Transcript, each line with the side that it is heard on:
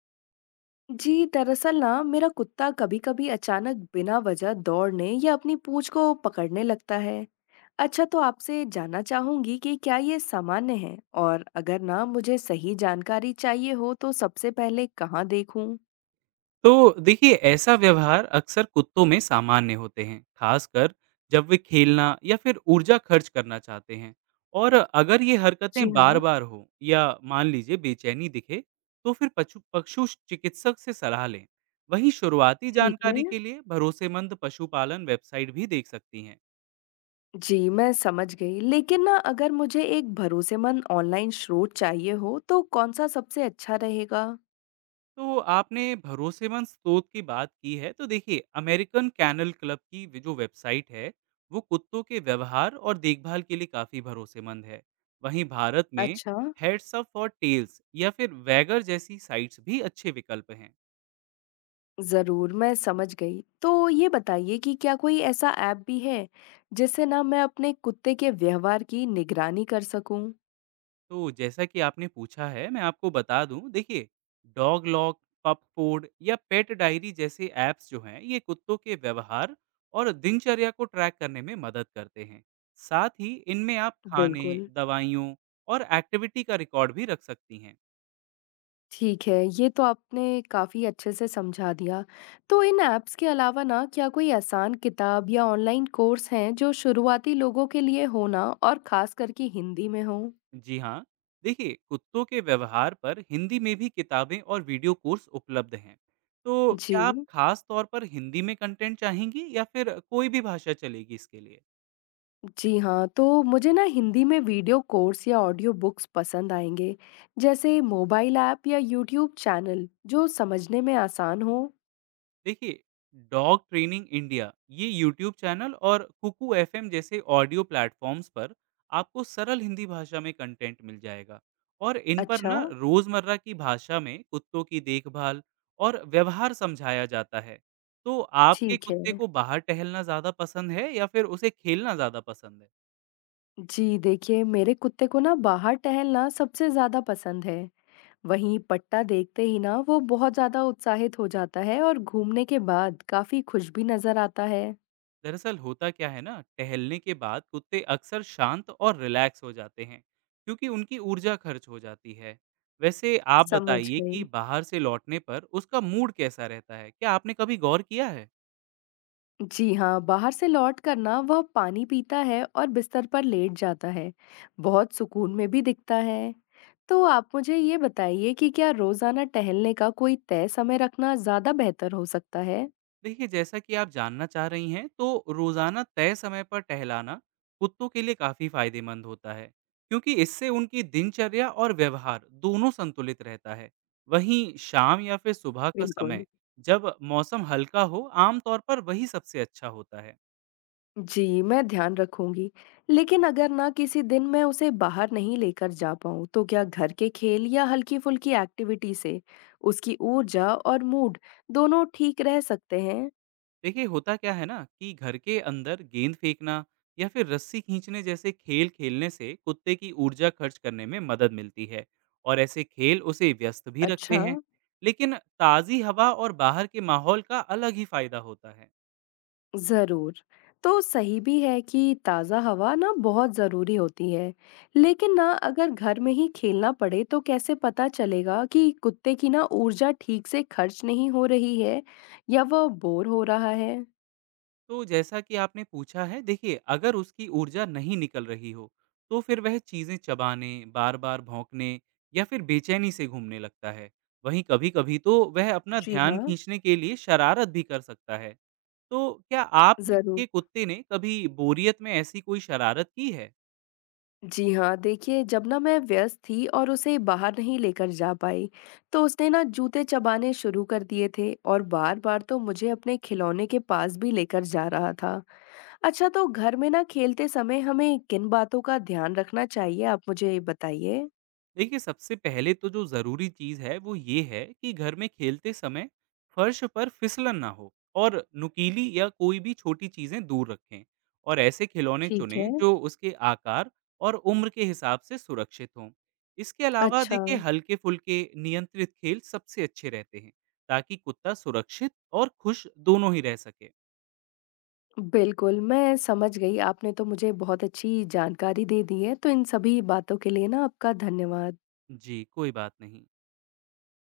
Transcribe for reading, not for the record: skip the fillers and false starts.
left: जी, दरअसल ना मेरा कुत्ता कभी-कभी अचानक बिना वजह दौड़ने या अपनी पूंछ को पकड़ने लगता है। अच्छा, तो आपसे जानना चाहूंगी कि क्या ये सामान्य है? और अगर ना मुझे सही जानकारी चाहिए हो तो सबसे पहले कहाँ देखूं?
right: तो देखिए, ऐसा व्यवहार अक्सर कुत्तों में सामान्य होते हैं। खासकर जब वे खेलना या फिर ऊर्जा खर्च करना चाहते हैं। और अगर ये
left: जी
right: हरकतें बार
left: हाँ।
right: बार हो या मान लीजिए बेचैनी दिखे, तो फिर पशु पशु चिकित्सक से सलाह लें। वहीं शुरुआती
left: ठीक है।
right: जानकारी के लिए भरोसेमंद पशुपालन वेबसाइट भी देख सकती हैं।
left: जी, मैं समझ गई। लेकिन ना अगर मुझे एक भरोसेमंद ऑनलाइन स्रोत चाहिए हो तो कौन सा सबसे अच्छा रहेगा?
right: तो आपने भरोसेमंद स्रोत की बात की है, तो देखिए अमेरिकन कैनल क्लब की जो वेबसाइट है, वो कुत्तों के व्यवहार और देखभाल के लिए काफ़ी भरोसेमंद है। वहीं भारत में
left: अच्छा।
right: हेड्स अप फॉर टेल्स या फिर वैगर जैसी साइट्स भी अच्छे विकल्प हैं।
left: ज़रूर, मैं समझ गई। तो ये बताइए कि क्या कोई ऐसा ऐप भी है, जिससे ना मैं अपने कुत्ते के व्यवहार की निगरानी कर सकूँ?
right: तो जैसा कि आपने पूछा है, मैं आपको बता दूं। देखिए, डॉग लॉक, पप फूड या पेट डायरी जैसे ऐप्स जो हैं, ये कुत्तों के व्यवहार और दिनचर्या को ट्रैक करने में मदद करते हैं। साथ ही इनमें आप खाने,
left: बिल्कुल।
right: दवाइयों और एक्टिविटी का रिकॉर्ड भी रख सकती हैं।
left: ठीक है, ये तो आपने काफ़ी अच्छे से समझा दिया। तो इन ऐप्स के अलावा ना क्या कोई आसान किताब या ऑनलाइन कोर्स हैं, जो शुरुआती लोगों के लिए हो ना और ख़ास करके हिंदी में हों?
right: जी हाँ, देखिए कुत्तों के व्यवहार पर हिंदी में भी किताबें और वीडियो कोर्स उपलब्ध हैं। तो
left: जी।
right: क्या आप खास तौर पर हिंदी में कंटेंट चाहेंगी या फिर कोई भी भाषा चलेगी इसके लिए?
left: जी हाँ, तो मुझे ना हिंदी में वीडियो कोर्स या ऑडियो बुक्स पसंद आएँगे, जैसे मोबाइल ऐप या यूट्यूब चैनल जो समझने में आसान हो।
right: देखिए, डॉग ट्रेनिंग इंडिया ये यूट्यूब चैनल और कुकू एफएम जैसे ऑडियो प्लेटफॉर्म्स पर आपको सरल हिंदी भाषा में कंटेंट मिल जाएगा। और इन पर
left: अच्छा।
right: ना रोजमर्रा की भाषा में कुत्तों की देखभाल और व्यवहार समझाया जाता है। तो आपके
left: ठीक है।
right: कुत्ते को बाहर टहलना ज्यादा पसंद है या फिर उसे खेलना ज्यादा पसंद है?
left: जी, देखिए मेरे कुत्ते को ना बाहर टहलना सबसे ज़्यादा पसंद है। वहीं पट्टा देखते ही ना वो बहुत ज़्यादा उत्साहित हो जाता है और घूमने के बाद काफ़ी खुश भी नज़र आता है।
right: दरअसल होता क्या है ना, टहलने के बाद कुत्ते अक्सर शांत और रिलैक्स हो जाते हैं, क्योंकि उनकी ऊर्जा खर्च हो जाती है। वैसे आप
left: समझ
right: बताइए
left: गई।
right: कि बाहर से लौटने पर उसका मूड कैसा रहता है, क्या आपने कभी गौर किया है?
left: जी हाँ, बाहर से लौट कर ना वह पानी पीता है और बिस्तर पर लेट जाता है। बहुत सुकून में भी दिखता है। तो आप मुझे ये बताइए कि क्या रोज़ाना टहलने का कोई तय समय रखना ज़्यादा बेहतर हो सकता है?
right: देखिए, जैसा कि आप जानना चाह रही हैं, तो रोजाना तय समय पर टहलाना कुत्तों के लिए काफी फायदेमंद होता है, क्योंकि इससे उनकी दिनचर्या और व्यवहार दोनों संतुलित रहता है। वहीं शाम या फिर सुबह का
left: बिल्कुल।
right: समय, जब मौसम हल्का हो, आमतौर पर वही सबसे अच्छा होता है।
left: जी, मैं ध्यान रखूंगी। लेकिन अगर ना किसी दिन मैं उसे बाहर नहीं लेकर जा पाऊँ, तो क्या घर के खेल या हल्की-फुल्की एक्टिविटी से उसकी ऊर्जा और मूड दोनों ठीक रह सकते हैं?
right: देखिए, होता क्या है ना, कि घर के अंदर गेंद फेंकना या फिर रस्सी खींचने जैसे खेल खेलने से कुत्ते की ऊर्जा खर्च करने में मदद मिलती है। और ऐसे खेल उसे व्यस्त भी रखते
left: अच्छा।
right: हैं। लेकिन ताज़ी हवा और बाहर के माहौल का अलग ही फायदा होता है।
left: ज़रूर। तो सही भी है कि ताज़ा हवा ना बहुत ज़रूरी होती है, लेकिन ना अगर घर में ही खेलना पड़े तो कैसे पता चलेगा कि कुत्ते की ना ऊर्जा ठीक से खर्च नहीं हो रही है या वह बोर हो रहा है?
right: तो जैसा कि आपने पूछा है, देखिए अगर उसकी ऊर्जा नहीं निकल रही हो, तो फिर वह चीज़ें चबाने, बार बार भौंकने या फिर बेचैनी से घूमने लगता है। वहीं कभी कभी तो वह अपना
left: जी
right: ध्यान
left: हाँ।
right: खींचने के लिए शरारत भी कर सकता है। तो क्या
left: ज़रूर।
right: आपके कुत्ते ने कभी बोरियत में ऐसी कोई शरारत की है?
left: जी हाँ, देखिए जब ना मैं व्यस्त थी और उसे बाहर नहीं लेकर जा पाई, तो उसने ना जूते चबाने शुरू कर दिए थे और बार-बार तो मुझे अपने खिलौने के पास भी लेकर जा रहा था। अच्छा, तो घर में ना खेलते समय हमें किन बातों का ध्यान रखना चाहिए आप मुझे बताइए?
right: देखिए, सबसे पहले तो जो ज़रूरी चीज़ है, वो ये है कि घर में खेलते समय फर्श पर फिसलन ना हो और नुकीली या कोई भी छोटी चीज़ें दूर रखें। और ऐसे खिलौने
left: ठीक
right: चुनें
left: है।
right: जो उसके आकार और उम्र के हिसाब से सुरक्षित हों। इसके अलावा
left: अच्छा,
right: देखिए, हल्के-फुल्के नियंत्रित खेल सबसे अच्छे रहते हैं, ताकि कुत्ता सुरक्षित और खुश दोनों ही रह सके।
left: बिल्कुल मैं समझ गई। आपने तो मुझे बहुत अच्छी जानकारी दे दी है, तो इन सभी बातों के लिए ना आपका धन्यवाद।
right: जी, कोई बात नहीं।